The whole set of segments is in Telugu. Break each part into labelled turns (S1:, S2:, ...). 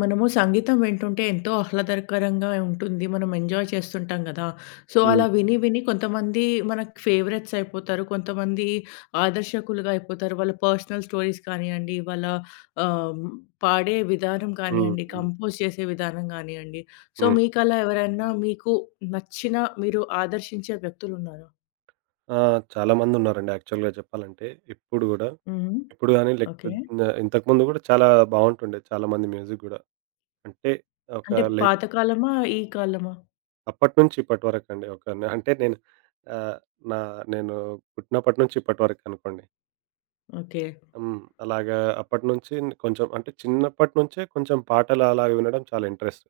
S1: మనము సంగీతం వింటుంటే ఎంతో ఆహ్లాదకరంగా ఉంటుంది. మనం ఎంజాయ్ చేస్తుంటాం గదా! సో,
S2: హ్మ్.
S1: అలా విని, విని కొంతమంది మనకి ఫేవరెట్స్ అయిపోతారు. కొంతమంది ఆదర్శకులుగా అయిపోతారు. వాళ్ళ పర్సనల్ స్టోరీస్ కానియండి, వాళ్ళ ఆహ్, పాడే విధానం
S2: హ్మ్.
S1: కానియండి,
S2: హ్మ్.
S1: కంపోజ్ చేసే విధానం గానియండి. సో,
S2: హ్మ్.
S1: మీకలా ఎవరైనా మీకు నచ్చిన, మీరు ఆదర్శించే వ్యక్తులున్నారా?
S2: ఆ! చాలామందున్నారండి యాక్చువల్‌గా చెప్పాలంటే. ఇప్పుడు గూడా.
S1: హ్మ్.
S2: ఇప్పుడు గాని
S1: ఓకే.
S2: లేకపోతే ఇంతకుముందు గూడా చాలా బావుంటుండే చాలామంది మ్యూజిక్ గూడా. అంటే ఒక
S1: అంటే
S2: లైక్
S1: పాత కాలమా? ఈ కాలమా?
S2: అప్పటి నుంచి ఇప్పటి వరకండి. ఒక న అంటే నేను ఆహ్, నా నేను పుట్టినప్పటి నుంచి ఇప్పటి వరకనుకోండి.
S1: ఓకే.
S2: హ్మ్. అలాగా అప్పటి నుంచి కొంచెం అంటే చిన్నప్పటి నుంచే కొంచెం పాటలు అలాగ వినడం చాలా ఇంట్రెస్ట్.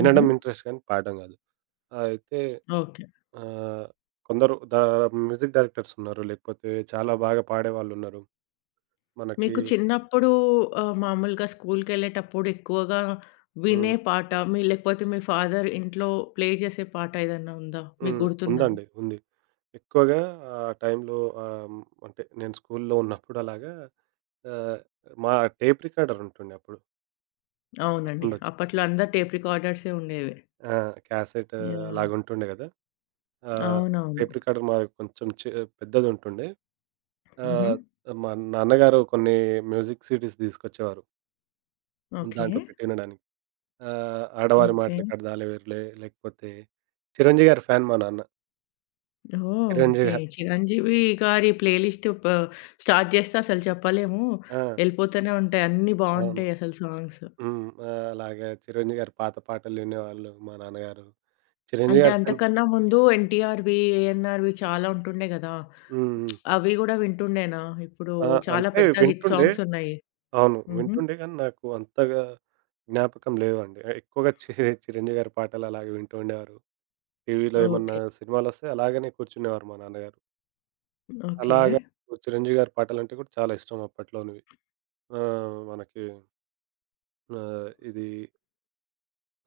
S1: హుహు.
S2: ఇంట్రెస్ట్ కానీ పాడడం గాదు. అయితే
S1: ఓకే.
S2: ఆహ్, కొందరు మ్యూజిక్ డైరెక్టర్స్ ఉన్నారు. లేకపోతే చాలా బాగా పాడేవాళ్ళున్నారు. మనకి
S1: మీకు చిన్నప్పుడు మామూలుగా స్కూల్‌కెళ్ళేటప్పుడు ఎక్కువగా
S2: హ్మ్.
S1: వినే పాట, మీ లేకపోతే మీ ఫాదర్ ఇంట్లో ప్లే చేసే పాట ఏదన్నా ఉందా? మీకు
S2: హ్మ్.
S1: గుర్తున్నది?
S2: ఉందండి. ఉంది. ఎక్కువగా ఆ టైంలో ఆహ్, అంటే నేను స్కూల్లో ఉన్నప్పుడు అలాగా ఆహ్, మా టేప్ రికార్డర్ ఉంటుండే అప్పుడు
S1: అవునండి.
S2: గుర్తుండొచ్చు.
S1: అప్పట్లో అందరు టేప్ రికార్డర్సే ఉండేవి.
S2: ఆ! Cassette
S1: yeah!
S2: అలాగుంటుండే గదా! ఆహ్,
S1: అవునవును.
S2: టేప్ రికార్డర్ మాది కొంచెం పెద్దదుంటుండే.
S1: హుహు.
S2: ఆహ్, మా నాన్నగారు కొన్ని మ్యూజిక్ సీడీస్ తీసుకొచ్చేవారు.
S1: ఓకే.
S2: దాంట్లో పెట్టి వినడానికి. ఆ! ఆడవారి
S1: ఓకే.
S2: మాటలకాడదాలె వేరులే లేకపోతే 'చిరంజీవి' గారి ఫ్యాన్ మా నాన్న.
S1: ఓహ్!
S2: 'చిరంజీవి'
S1: ఓకే.
S2: గారు.
S1: చిరంజీవి గారి ప్లే లిస్ట్ స్టార్ట్ చేస్తే అసలు చెప్పలేము.
S2: ఆ!
S1: ఎళ్ళిపోతూనే ఉంటాయి. అన్నీ
S2: అవును.
S1: బావుంటాయి అసలు సాంగ్స్.
S2: హ్మ్. ఆ! అలాగే 'చిరంజీవి' గారి పాత పాటలు వినేవాళ్ళు మా నాన్నగారు. 'చిరంజీవి'
S1: అంటే
S2: గారి సిన్
S1: అంతకన్నా ముందు ఎన్టీఆర్‌వి, ఏఎన్నార్‌వి చాలా ఉంటుండే కదా!
S2: హ్మ్. హ్మ్.
S1: అవి గూడా వింటుండేనా? ఇప్పుడు
S2: ఆ!
S1: చాలా
S2: అంటే
S1: పెద్ద హిట్
S2: వింటుండే.
S1: సాంగ్స్ ఉన్నాయి.
S2: అవును.
S1: హుహు.
S2: వింటుండే కానీ నాకు అంతగా జ్ఞాపకం లేవండి. ఎక్కువగా 'చిరంజీవి' గారి పాటలు అలాగే వింటూ ఉండేవారు. టీవీలో ఏమన్నా
S1: ఓకే.
S2: సినిమాలొస్తే అలాగనే కూర్చునేవారు మా నాన్నగారు.
S1: ఓకే.
S2: అలాగా 'చిరంజీవి' గారి పాటలంటే కూడా చాలా ఇష్టం అప్పట్లోనివి. ఆ! మనకి ఇది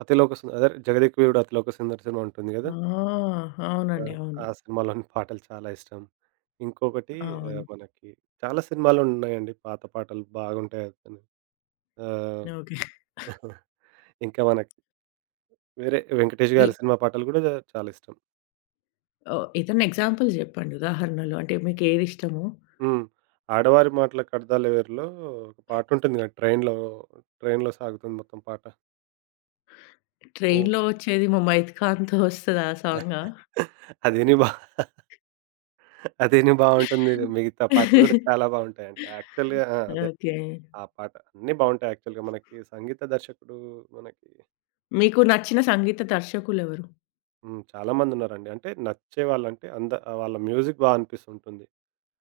S2: అతిలోక సుం అదే 'జగదేకవీరుడు అతిలోక సుందరి' సినిమా ఉంటుంది గదా!
S1: ఆ!
S2: ఆ!
S1: అవునండి. అవును.
S2: ఆ సినిమాలోని పాటలు చాలా ఇష్టం. ఇంకొకటి
S1: అవును.
S2: మనకి చాలా సినిమాలున్నాయండి పాత పాటలు బాగుంటాయి అతను. ఆహ్,
S1: ఓకే.
S2: ఇంకా మనకి వేరే 'వెంకటేష్'
S1: ఈ
S2: గారి సినిమా పాటలు గూడా చాలా ఇష్టం.
S1: ఓహ్! ఏదైనా ఎగ్జాంపుల్ జెప్పండి ఉదాహరణలు. అంటే మీకేది ఇష్టమో?
S2: హ్మ్. 'ఆడవారి మాటలకు అర్థాలెవేరి'లో ఒక పాటుంటుంది గదా! ట్రైన్‌లో సాగుతుంది మొత్తం పాట. ఓహ్!
S1: ట్రైన్‌లో వచ్చేది 'ముమైత్ ఖాన్‌తో' వస్తదా ఆ సాంగా?
S2: అదేని బా అదేని బావుంటుంది. మిగతా పాటలు గూడా చాలా బావుంటాయండి. యాక్చువల్‌గా ఆ! అదే.
S1: ఓకే.
S2: ఆ పాట అన్నీ బావుంటాయి యాక్చువల్‌గా మనకి సంగీత దర్శకుడు మనకి
S1: మీకు నచ్చిన సంగీత దర్శకులెవరు?
S2: హ్మ్. చాలా మందున్నారండి. అంటే నచ్చేవాళ్ళంటే వాళ్ళ మ్యూజిక్ అనిపిస్తుంటుంది.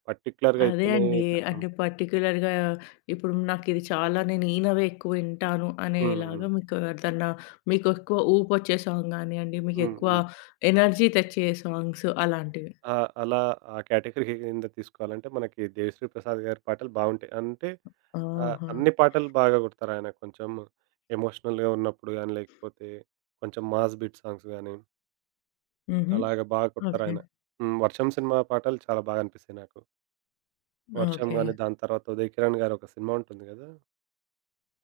S2: పర్టిక్యులర్‌గా
S1: అదే
S2: అయితేనే
S1: అండి.
S2: హ్మ్.
S1: అంటే పర్టిక్యులర్‌గా ఇప్పుడు నాకిది చాలా నేను ఈనవే ఎక్కువ వింటాను
S2: హ్మ్. హ్మ్.
S1: అనేలాగా మీకు ఏదన్నా మీకెక్కువ ఊపొచ్చే సాంగ్ గానియండి,
S2: హ్మ్.
S1: మీకెక్కువ
S2: హ్మ్.
S1: ఎనర్జీ తెచ్చే సాంగ్స్ అలాంటివి.
S2: ఆ! అలా ఆ కేటగరీ కింద తీసుకోవాలంటే మనకి 'దేవిశ్రీ ప్రసాద్' గారి పాటలు బావుంటాయి. అంటే
S1: ఆహా!
S2: అన్ని పాటలు బాగా కొడతారాయన. కొంచెం ఎమోషనల్‌గా ఉన్నప్పుడు గాని, లేకపోతే కొంచెం మాస్ బీట్ సాంగ్స్ గాని
S1: హుహు.
S2: అలాగ బాగా
S1: ఓకే.
S2: కొడతారాయన. హ్మ్. 'వర్షం' సినిమా పాటలు చాలా బాగా అనిపిస్తాయి నాకు. వర్షం
S1: ఓకే.
S2: గాని, దాని తర్వాత 'ఉదయ్ కిరణ్' గారి ఒక సినిమా ఉంటుంది గదా!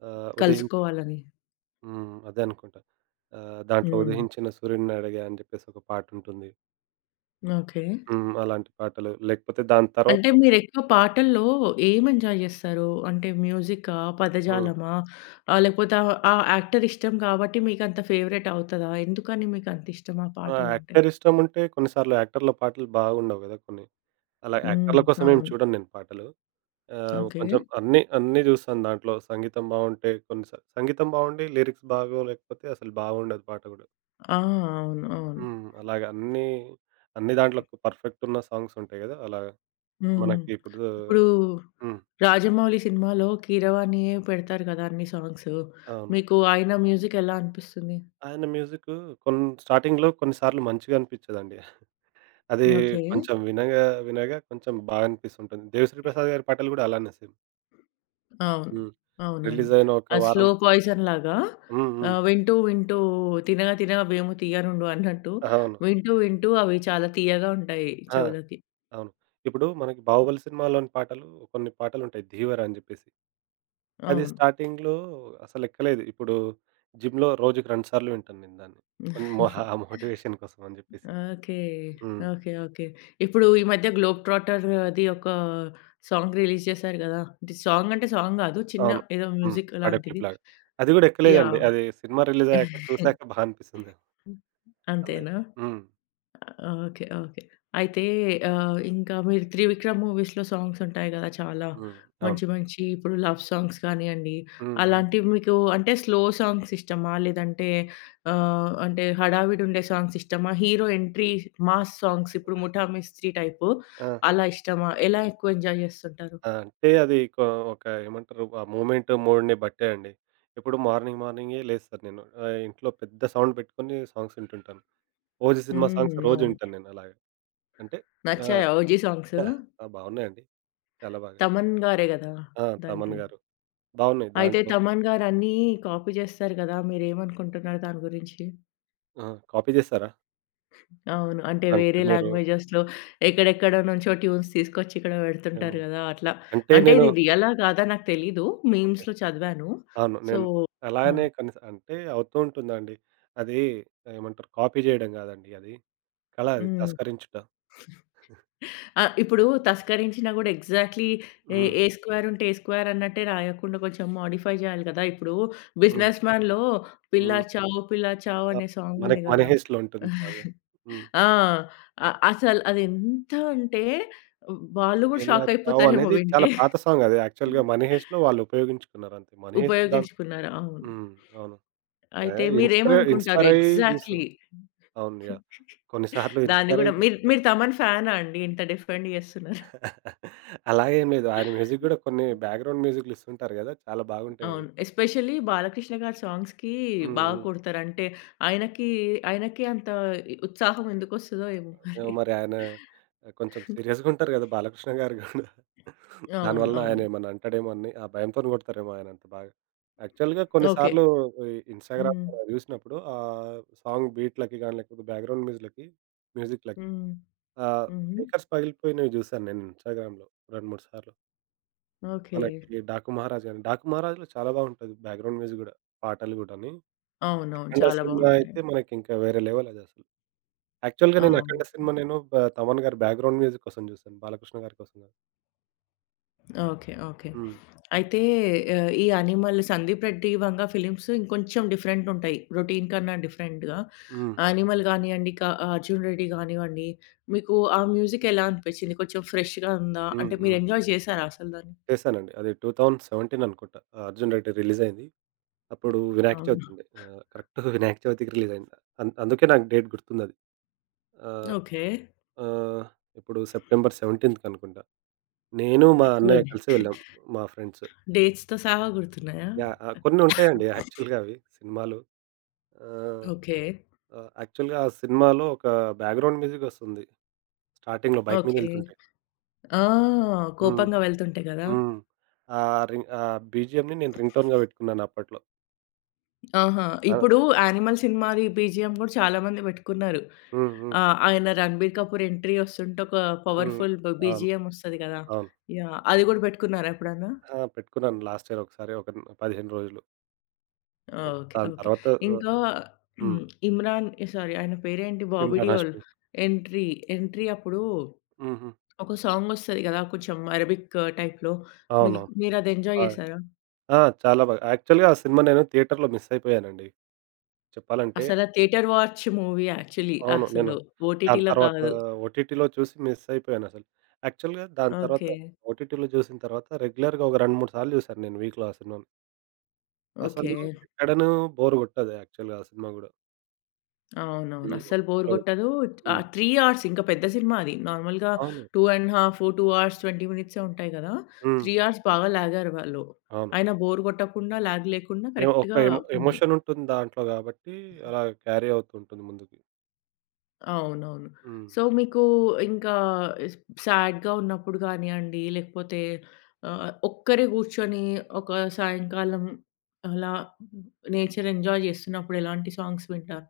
S2: ఆహ్, ఉదయించి
S1: కలుసుకోవాలని.
S2: హ్మ్. అదే అనుకుంటా. దాంట్లో
S1: హ్మ్.
S2: 'ఉదయించిన సూర్యుడినడిగా' అని జెప్పేసి ఒక పాటుంటుంది.
S1: ఓకే.
S2: హ్మ్. అలాంటి పాటలు లేకపోతే దాని తర్వాత
S1: అంటే మీరెక్కువ పాటల్లో ఏం ఎంజాయ్ జేస్తారు? అంటే మ్యూజికా?
S2: హ్మ్.
S1: పదజాలమా? లేకపోతే ఆ యాక్టర్ ఇష్టం కాబట్టి మీకంత ఫేవరెట్ అవుతదా? ఎందుకని మీకంతిష్టం ఆ
S2: ఆ!
S1: పాటలంటే?
S2: యాక్టర్ ఇష్టముంటే కొన్ని సార్లు యాక్టర్‌ల పాటలు బాగుండవు గదా! కొన్ని. అలా
S1: హ్మ్.
S2: యాక్టర్‌ల కోసం ఏం
S1: అవును.
S2: చూడను నేను పాటలు.
S1: ఓకే.
S2: కొంచెం అన్నీ అన్నీ జూస్తాను దాంట్లో. సంగీతం బావుంటే కొన్ని స సంగీతం బావుండి లిరిక్స్ బాగోలేకపోతే అసలు బాగుండదు పాట గూడా.
S1: ఆ! అవును. అవును.
S2: హ్మ్. అలాగ అన్నీ, అన్ని దాంట్లో పర్ఫెక్ట్ ఉన్న సాంగ్స్ ఉంటాయి గదా! అలాగా.
S1: హ్మ్.
S2: మనకి ఇప్పుడు
S1: ఇప్పుడు
S2: హ్మ్.
S1: 'రాజమౌళి' సినిమాలో 'కీరవాణి'యే పెడతారు కదా! అన్ని సాంగ్స్.
S2: అవును.
S1: మీకు ఆయన మ్యూజిక్ ఎలా అనిపిస్తుంది?
S2: ఆయన మ్యూజిక్కు కొన్ని స్టార్టింగ్‌లో కొన్నిసార్లు మంచిగా అనిపించదండి. అది
S1: ఓకే.
S2: కొంచెం వినగా, వినగా కొంచెం బాగా అనిపిస్తుంటుంది. 'దేవిశ్రీ ప్రసాద్' గారి పాటలు కూడా అలానే సేమ్.
S1: అవును.
S2: హ్మ్. రిలీజ్
S1: అవునండి.
S2: అయిన
S1: ఆ
S2: ఒక వారం
S1: స్లో పాయిజన్ లాగా
S2: హ్మ్. హ్మ్.
S1: వింటూ వింటూ 'తినగా తినగా వేము తీయనుండు' అన్నట్టు
S2: అవును.
S1: వింటూ వింటూ అవి చాలా తీయగా ఉంటాయి
S2: ఆ!
S1: చెవులకి.
S2: అవును. ఇప్పుడు మనకి 'బాహుబలి' సినిమాలోని పాటలు కొన్ని పాటలుంటాయి 'ధీవర' అని చెప్పేసి. అది
S1: అవును.
S2: స్టార్టింగ్‌లో అసలెక్కలేదు. ఇప్పుడు జిమ్‌లో రోజుకి 2 సార్లు వింటాను నేను దాన్ని. కొన్ని మోటివేషన్ కోసం అని చెప్పేసి.
S1: ఓకే.
S2: హ్మ్.
S1: ఓకే. ఓకే. ఇప్పుడు ఈ మధ్య 'గ్లోబ్ ట్రాటర్' అది ఒక సాంగ్ రిలీజ్ చేశారు గదా! అంటే సాంగ్ అంటే సాంగ్ గాదు. చిన్న
S2: అవును.
S1: ఏదో
S2: హ్మ్.
S1: మ్యూజిక్
S2: ఆడియో
S1: లాంటిది.
S2: క్లిప్‌లాగా. అది గూడా ఎక్కలేదండి.
S1: యాహ్!
S2: అది సినిమా రిలీజయ్యాక చూసాక అనిపిస్తుంది. అలాగే.
S1: అంతేనా?
S2: హ్మ్.
S1: ఓకే. ఓకే. అయితే ఇంకా మీరు 'త్రివిక్రమ్' మూవీస్‌లో సాంగ్స్ ఉంటాయి గదా! చాలా
S2: హ్మ్. అవును.
S1: మంచి మంచి ఇప్పుడు లవ్ సాంగ్స్ కానియండి,
S2: హ్మ్. హ్మ్.
S1: అలాంటివి మీకు అంటే స్లో సాంగ్స్ ఇష్టమా? లేదంటే అంటే హడావిడి ఉండే సాంగ్స్ ఇష్టమా? హీరో ఎంట్రీ మాస్ సాంగ్స్ ఇప్పుడు 'ముఠా మిస్త్రీ' టైపు
S2: ఆ!
S1: అలా ఇష్టమా? ఎలా ఎక్కువ ఎంజాయ్ జేస్తుంటారు?
S2: ఆ! అంటే అది ఒక ఏమంటారు ఆ మూమెంట్, మూడ్‌ని బట్టే అండి. ఇప్పుడు మార్నింగ్ మార్నింగే లేస్తాను నేను. ఇంట్లో పెద్ద సౌండ్ పెట్టుకొని సాంగ్స్ వింటుంటాను. 'ఓజీ' సినిమా సాంగ్స్
S1: హ్మ్.
S2: రోజు
S1: అవును.
S2: వింటాను నేను అలాగా. అంటే ఆహ్,
S1: నచ్చాయా 'ఓజీ' సాంగ్స్?
S2: ఆ! బావున్నాయండి. చాలా బాగా.
S1: తమన్ గారే గదా!
S2: ఆ! 'తమన్'
S1: దానికి.
S2: గారు. బావున్నాయి
S1: అయితే
S2: దాంట్లో.
S1: తమన్ గారు అన్నీ కాపీ జేస్తారు గదా! మీరేమనుకుంటున్నారు దాని గురించి?
S2: ఆ! కాపీ చేసారా?
S1: అవును. అంటే
S2: అంటే
S1: వేరే
S2: మీరు
S1: లాంగ్వేజెస్‌లో ఎక్కడెక్కడో నుంచో ట్యూన్స్ తీసుకొచ్చి ఇక్కడ
S2: ఏమో
S1: పెడుతుంటారు గదా! అట్లా.
S2: అంటే
S1: అంటే
S2: నేను
S1: ఇది రియలా? కాదా? నాకు తెలీదు.
S2: ఓకే.
S1: మీమ్స్‌లో చదివాను.
S2: అవును.
S1: సో
S2: నేను
S1: ఆ!
S2: అలానే కనీస అంటే అవుతూ ఉంటుందండి. అది ఏమంటారు కాపీ చేయడం కాదండి అది. కళ అది
S1: హ్మ్.
S2: తస్కరించుట.
S1: ఆ! ఇప్పుడు తస్కరించినా గూడా ఎగ్జాక్ట్‌లీ ఏ
S2: హ్మ్.
S1: ఏ స్క్వేర్ ఉంటే ఏ స్క్వేర్ అన్నట్టే రాయకుండా కొంచెం మోడిఫై జేయాలి గదా! ఇప్పుడు
S2: హ్మ్.
S1: 'బిజినెస్ మ్యాన్‌లో' పిల్లా
S2: హ్మ్.
S1: చావు పిల్లా చావు
S2: ఆ!
S1: అనే సాంగ్
S2: మనకి
S1: ఉంది
S2: 'మనీ
S1: గదా!
S2: హెయిస్ట్‌లో' ఉంటుంది సాంగ్. హ్మ్.
S1: ఆ! అసలు అది ఎంత అంటే వాళ్ళు గూడా
S2: 'పెళ్ళా
S1: షాక్
S2: చావు'
S1: అయిపోతారేమో
S2: అనేది చాలా
S1: వింటే.
S2: పాత సాంగ్ అది. యాక్చువల్‌గా 'మనీ హెయిస్ట్‌లో' వాళ్ళు ఉపయోగించుకున్నారు అంతే. 'మనీ హెయిస్ట్' దాన్
S1: ఉపయోగించుకున్నారు. అవును.
S2: హ్మ్. అవును. ఆ!
S1: అయితే
S2: ఇన్‌స్పైర్
S1: మీరేమనుకుంటారు
S2: ఇన్‌స్పైర్ అయ్యి
S1: ఎగ్జాక్ట్‌లీ?
S2: అవును. యాహ్! కొన్ని సార్లు
S1: దాన్ని
S2: ఇన్‌స్పైర్
S1: గూడా
S2: అయ్యి
S1: మీరు
S2: తీసుకుంటారు.
S1: మీరు తమన్ ఫ్యానా అండి? ఇంత డిఫెండ్ జేస్తున్నారు.
S2: అలాగేం లేదు. ఆయన మ్యూజిక్ కూడా కొన్ని బ్యాక్‌గ్రౌండ్ మ్యూజిక్‌లు ఇస్తుంటారు కదా! చాలా బాగుంటాయి అవి.
S1: అవును. ఎస్పెషల్లీ బాలకృష్ణ గారి సాంగ్స్‌కి
S2: హ్మ్.
S1: బాగా
S2: హ్మ్.
S1: కొడతారు. అంటే ఆయనకి, ఆయనకి అంత ఉత్సాహం ఎందుకొస్తదో ఏమో
S2: ఏమో
S1: మరి.
S2: మరి ఆయన కొంచెం సీరియస్‌గా ఉంటారు గదా! బాలకృష్ణ గారు గూడా.
S1: అవును.
S2: దానివలన ఆయన
S1: అవును.
S2: ఏమన్నా అంటాడేమో అని ఆ భయంతోని కొడతారేమో ఆయన అంత బాగా. యాక్చువల్‌గా కొన్ని
S1: ఓకే.
S2: సార్లు ఈ
S1: హ్మ్.
S2: ఇన్‌స్టాగ్రామ్‌లో జూసినప్పుడు సాంగ్ బీట్‌లకి గాని, లేకపోతే బ్యాక్‌గ్రౌండ్ మ్యూజిక్‌లకి మ్యూజిక్‌లకి
S1: హ్మ్.
S2: ఆహ్,
S1: హుహు.
S2: స్పీకర్స్ పగిలిపోయినవి జూశాను నేను ఇన్‌స్టాగ్రామ్‌లో 2, 3 సార్లు.
S1: ఓకే.
S2: మనకి 'డాకు మహారాజ్' గాని 'డాకు మహారాజ్‌లో' చాలా బాగుంటది బ్యాక్‌గ్రౌండ్ మ్యూజిక్ గూడా, పాటలు గూడాని.
S1: అవునవును.
S2: 'అఖండ'
S1: చాలా
S2: సినిమా
S1: బావుంటాయి.
S2: అయితే మనకింకా వేరే లెవెల్ అదసలు. యాక్చువల్‌గా నేను
S1: అవును.
S2: 'అఖండ' సినిమా నేను తమన్ గారి బ్యాక్‌గ్రౌండ్ మ్యూజిక్ కోసం చూసాను. బాలకృష్ణ గారి కోసం కాదు.
S1: ఓకే. ఓకే.
S2: హ్మ్.
S1: అయితే ఈ 'అనిమల్' 'సందీప్ రెడ్డి వంగ' ఫిలిమ్స్ ఇంకొంచెం డిఫరెంట్ ఉంటాయి. రొటీన్ కన్నా డిఫరెంట్‌గా.
S2: హ్మ్.
S1: 'అనిమల్' గానియండి, 'అర్జున్ రెడ్డి' గానివ్వండి, మీకు ఆ మ్యూజిక్ ఎలా అనిపించింది? కొంచెం ఫ్రెష్‌గా ఉందా?
S2: హ్మ్.
S1: అంటే మీరు
S2: హ్మ్.
S1: ఎంజాయ్ చేసారా అసలు దాన్ని?
S2: చేశానండి. అది 2017 అనుకుంటా. ఆ 'అర్జున్ రెడ్డి' రిలీజ్ అయింది. అప్పుడు వినాయక చవితి
S1: అవునా?
S2: ఉండే. కరెక్ట్ వినాయక చవితికి రిలీజ్ అయింది. అందుకే నాకు డేట్ గుర్తుందది. ఆహ్,
S1: ఓకే.
S2: ఆహ్, ఇప్పుడు సెప్టెంబర్ 17థ్ అనుకుంటా. నేను, మా అన్నయ్య
S1: పోనీ
S2: కలిసి వెళ్ళాం. మా ఫ్రెండ్స్.
S1: డేట్స్‌తో సహా గుర్తున్నాయా?
S2: యాహ్! కొన్ని ఉంటాయండి యాక్చువల్‌గా అవి సినిమాలు. ఆహ్,
S1: ఓకే.
S2: ఆహ్, యాక్చువల్‌గా ఆ సినిమాలో ఒక బ్యాక్‌గ్రౌండ్ మ్యూజిక్ వస్తుంది. స్టార్టింగ్‌లో బైక్ మీద
S1: ఓకే.
S2: వెళ్తుంటే.
S1: ఆ!
S2: హ్మ్.
S1: కోపంగా వెళ్తుంటే గదా!
S2: హ్మ్. ఆ ఆ బీజీఎంని నేను రింగ్‌టోన్‌గా పెట్టుకున్నాను అప్పట్లో.
S1: ఆహా!
S2: ఆ!
S1: ఇప్పుడు 'యానిమల్' సినిమాది బీజీఎం గూడా చాలా మంది పెట్టుకున్నారు.
S2: హ్మ్. హ్మ్.
S1: ఆయన 'రణబీర్ కపూర్' ఎంట్రీ వస్తుంటే ఒక
S2: హ్మ్.
S1: పవర్‌ఫుల్
S2: అవును.
S1: బీజీఎం వస్తది గదా!
S2: అవును.
S1: యాహ్! అది గూడా పెట్టుకున్నారా ఎప్పుడన్నా?
S2: ఆ! పెట్టుకున్నాను లాస్ట్ ఇయర్ ఒకసారి ఒక 15 రోజులు.
S1: ఓకే.
S2: దాని
S1: ఓకే.
S2: తర్వాత
S1: ఇంకా
S2: హ్మ్.
S1: హ్మ్. 'ఇమ్రాన్' సారీ ఆయన పేరేంటి 'బాబీ
S2: 'ఇమ్రాన్
S1: డియోల్'
S2: హాష్మి.'
S1: ఎంట్రీ, ఎంట్రీ అప్పుడు
S2: హుహు.
S1: ఒక సాంగ్ వస్తది గదా! కొంచెం అరబిక్ టైప్‌లో. మీ
S2: అవునవును.
S1: మీరది ఎంజాయ్
S2: ఆ!
S1: జేసారా?
S2: ఆ! చాలా బాగా యాక్చువల్‌గా ఆ సినిమా నేను థియేటర్‌లో మిస్ అయిపోయానండి. చెప్పాలంటే
S1: అసలా థియేటర్ వాచ్ మూవీ యాక్చువల్లీ
S2: అవును. నేను
S1: అసలు
S2: దాని
S1: ఓటీటీలో
S2: తర్వాత
S1: కాదు.
S2: ఓటీటీలో చూసి మిస్ అయిపోయానసలు. యాక్చువల్‌గా దాని తర్వాత
S1: ఓకే.
S2: ఓటీటీలో చూసిన తర్వాత రెగ్యులర్‌గా ఒక 2, 3 సార్లు చూసాను నేను వీక్‌లో ఆ సినిమాని.
S1: ఓకే.
S2: అసలు ఎక్కడనూ బోర్ గొట్టదు యాక్చువల్‌గా ఆ సినిమా గూడా.
S1: అవునవును.
S2: లేదు.
S1: అస్సలు బోర్ గొట్టదు. ఆ
S2: హ్మ్.
S1: 3 అవర్స్ ఇంకా పెద్ద సినిమా అది. నార్మల్‌గా
S2: అవును.
S1: 2½ ½ 2 అవర్స్ 20 మినిట్సే ఉంటాయి గదా!
S2: హ్మ్.
S1: 3 అవర్స్ బాగా లాగారు వాళ్ళు.
S2: అవును.
S1: అయినా బోర్ గొట్టకుండా, లాగ్ లేకుండా
S2: ఏ
S1: కరెక్ట్‌గా
S2: ఒక ఎమో
S1: ఉంది.
S2: ఎమోషనుంటుంది దాంట్లో గాబట్టి, అలా క్యారీ అవుతుంటుంది ముందుకి.
S1: అవునవును.
S2: హ్మ్.
S1: సో, మీకు ఇంకా స్ సాడ్‌గా ఉన్నప్పుడు గానియండి, లేకపోతే ఒక్కరే గూర్చొని ఒక సాయంకాలం అలా నేచర్ ఎంజాయ్ జేస్తున్నప్పుడు ఎలాంటి సాంగ్స్ వింటారు?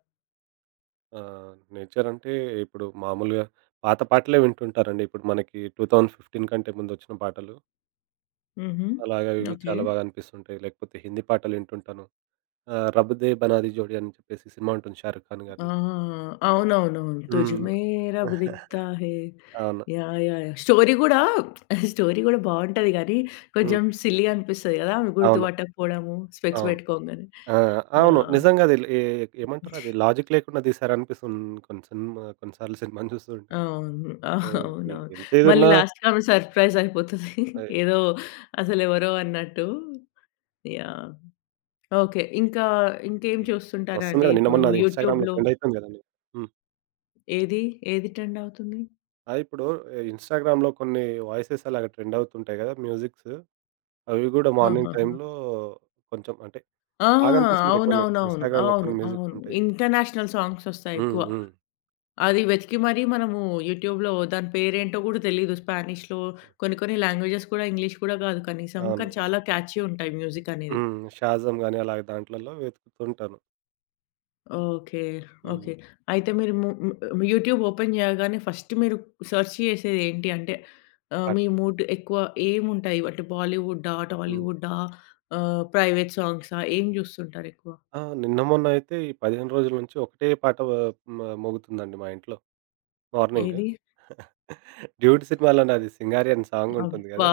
S2: నేచరంటే ఇప్పుడు మామూలుగా పాత పాటలే వింటుంటారండి. ఇప్పుడు మనకి 2015 కంటే ముందొచ్చిన పాటలు.
S1: హుహు.
S2: అలాగా ఇవి
S1: ఓకే.
S2: చాలా బాగా అనిపిస్తుంటాయి. లేకపోతే హిందీ పాటలు వింటుంటాను. 'రబ్ దే బనాది జోడీ' అని చెప్పేసి సినిమా ఉంటుంది 'షారుఖ్ ఖాన్'
S1: ఆ!
S2: గారిది.
S1: అవునవునవును.
S2: హ్మ్.
S1: 'తుజ్‌మే రబ్ దిఖ్తా హే'
S2: అవును.
S1: యాహ్! యాహ్! స్టోరీ గూడా స్టోరీ గూడా బావుంటది గానీ,
S2: హ్మ్.
S1: కొంచెం సిల్లీగా అనిపిస్తది గదా! ఆమె
S2: అవును.
S1: గుర్తుపట్టకపోవడము, స్పెక్స్
S2: అవును.
S1: పెట్టుకోంగానే.
S2: ఆ! అవును.
S1: యాహ్!
S2: నిజంగా అది ఏమంటారు అది లాజిక్ లేకుండా తీశారనిపిస్తుంది కొన్ని సినిమా కొన్ని సార్లు సినిమాని చూస్తుంటే.
S1: అవును.
S2: హ్మ్.
S1: అవునవును.
S2: ఎంత
S1: మళ్ళీ
S2: ఇదున్నా
S1: లాస్ట్‌కి ఆమె సర్ప్రైజ్ అయిపోతది.
S2: ఆహ్,
S1: ఏదో అసలెవరో అన్నట్టు. యాహ్! ఓకే. ఇంకా ఇంకేం
S2: ఎ వస్తుంది
S1: చూస్తుంటారండి
S2: కదా! నిన్న
S1: ఇప్పుడు
S2: మొన్న అది ఇన్‌స్టాగ్రామ్‌లో
S1: యూట్యూబ్‌లో?
S2: ట్రెండ్ అయితుంది కదండీ. హ్మ్.
S1: ఏది, ఏది ట్రెండ్ అవుతుంది?
S2: అది ఇప్పుడు ఇన్‌స్టాగ్రామ్‌లో కొన్ని వాయిసెస్ అలాగా ట్రెండ్ అవుతుంటాయి కదా! మ్యూజిక్స్ అవి కూడా మార్నింగ్
S1: ఆహాహా!
S2: టైమ్‌లో కొంచెం అంటే
S1: ఆ!
S2: బాగా అనిపిస్తుంటాయి కొన్ని.
S1: అవునవునవును.
S2: ఇన్‌స్టాగ్రామ్‌లో
S1: అవును.
S2: కొన్ని మ్యూజిక్స్
S1: అవును.
S2: ఉంటాయి.
S1: ఇంటర్నేషనల్
S2: హ్మ్.
S1: సాంగ్సొస్తాయెక్కువ.
S2: హ్మ్.
S1: అది వెతికి మరీ మనము యూట్యూబ్‌లో దాని పేరేంటో గూడా తెలీదు. స్పానిష్‌లో కొన్ని కొన్ని లాంగ్వేజెస్ కూడా ఇంగ్లీష్ కూడా గాదు కనీసం.
S2: అవును.
S1: కానీ చాలా క్యాచీ ఉంటాయి మ్యూజికనేది.
S2: హ్మ్. 'షాజమ్' గాని అలాగే దాంట్లలో వెతుకుతుంటాను.
S1: ఓకే.
S2: హ్మ్.
S1: ఓకే. అయితే మీరు ము ము యూట్యూబ్ ఓపెన్ జేయగానే ఫస్ట్ మీరు సెర్చ్ చేసేదేంటి? అంటే
S2: పాట.
S1: మీ మూడ్ ఎక్కువ ఏముంటాయి? అంటే బాలీవుడ్డా?
S2: హ్మ్.
S1: టాలీవుడ్డా? ప్రైవేట్ సాంగ్సా? ఏం జూస్తుంటారెక్కువ?
S2: ఆ! నిన్న మొన్న అయితే ఈ 15 రోజుల నుంచి ఒకటే పాట వ మ మోగుతుందండి మా ఇంట్లో మార్నింగ్.
S1: ఏది?
S2: 'డ్యూడ్' సినిమాలోనే అది 'సింగారి' అని సాంగ్ ఉంటుంది
S1: అబ్బా!
S2: గదా!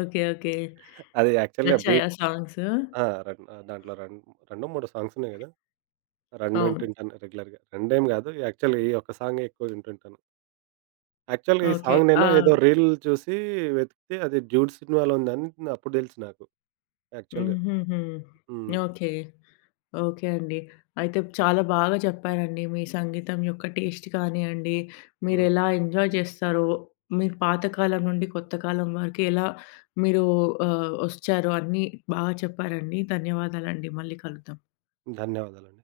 S1: ఓకే. ఓకే.
S2: అది యాక్చువల్‌గా
S1: నచ్చాయా
S2: బీట్.
S1: సాంగ్స్?
S2: ఆ! దాంట్లో రెండో, మూడో సాంగ్స్ ఉన్నాయి గదా! 2
S1: అవును.
S2: వింటుంటాను రెగ్యులర్‌గా. రెండేం గాదు యాక్చువల్‌గా ఈ ఒక్క సాంగే ఎక్కువ వింటుంటాను. యాక్చువల్‌గా ఈ
S1: ఓకే.
S2: సాంగ్
S1: ఆ!
S2: నేను ఏదో రీల్ చూసి వెతికితే అది 'డ్యూడ్' సినిమాలో ఉందని అప్పుడు తెలుసు నాకు యాక్చువల్‌గా.
S1: హుహుహు.
S2: హ్మ్.
S1: ఓకే. ఓకే అండి. అయితే చాలా బాగా చెప్పారండి. మీ సంగీతం యొక్క టేస్ట్ కానియండి,
S2: హ్మ్.
S1: మీరెలా ఎంజాయ్ చేస్తారో, మీరు పాత కాలం నుండి కొత్త కాలం వరకు ఎలా మీరు వచ్చారో అన్నీ బాగా చెప్పారండి. ధన్యవాదాలండి. మళ్ళీ కలుద్దాం.
S2: ధన్యవాదాలండి.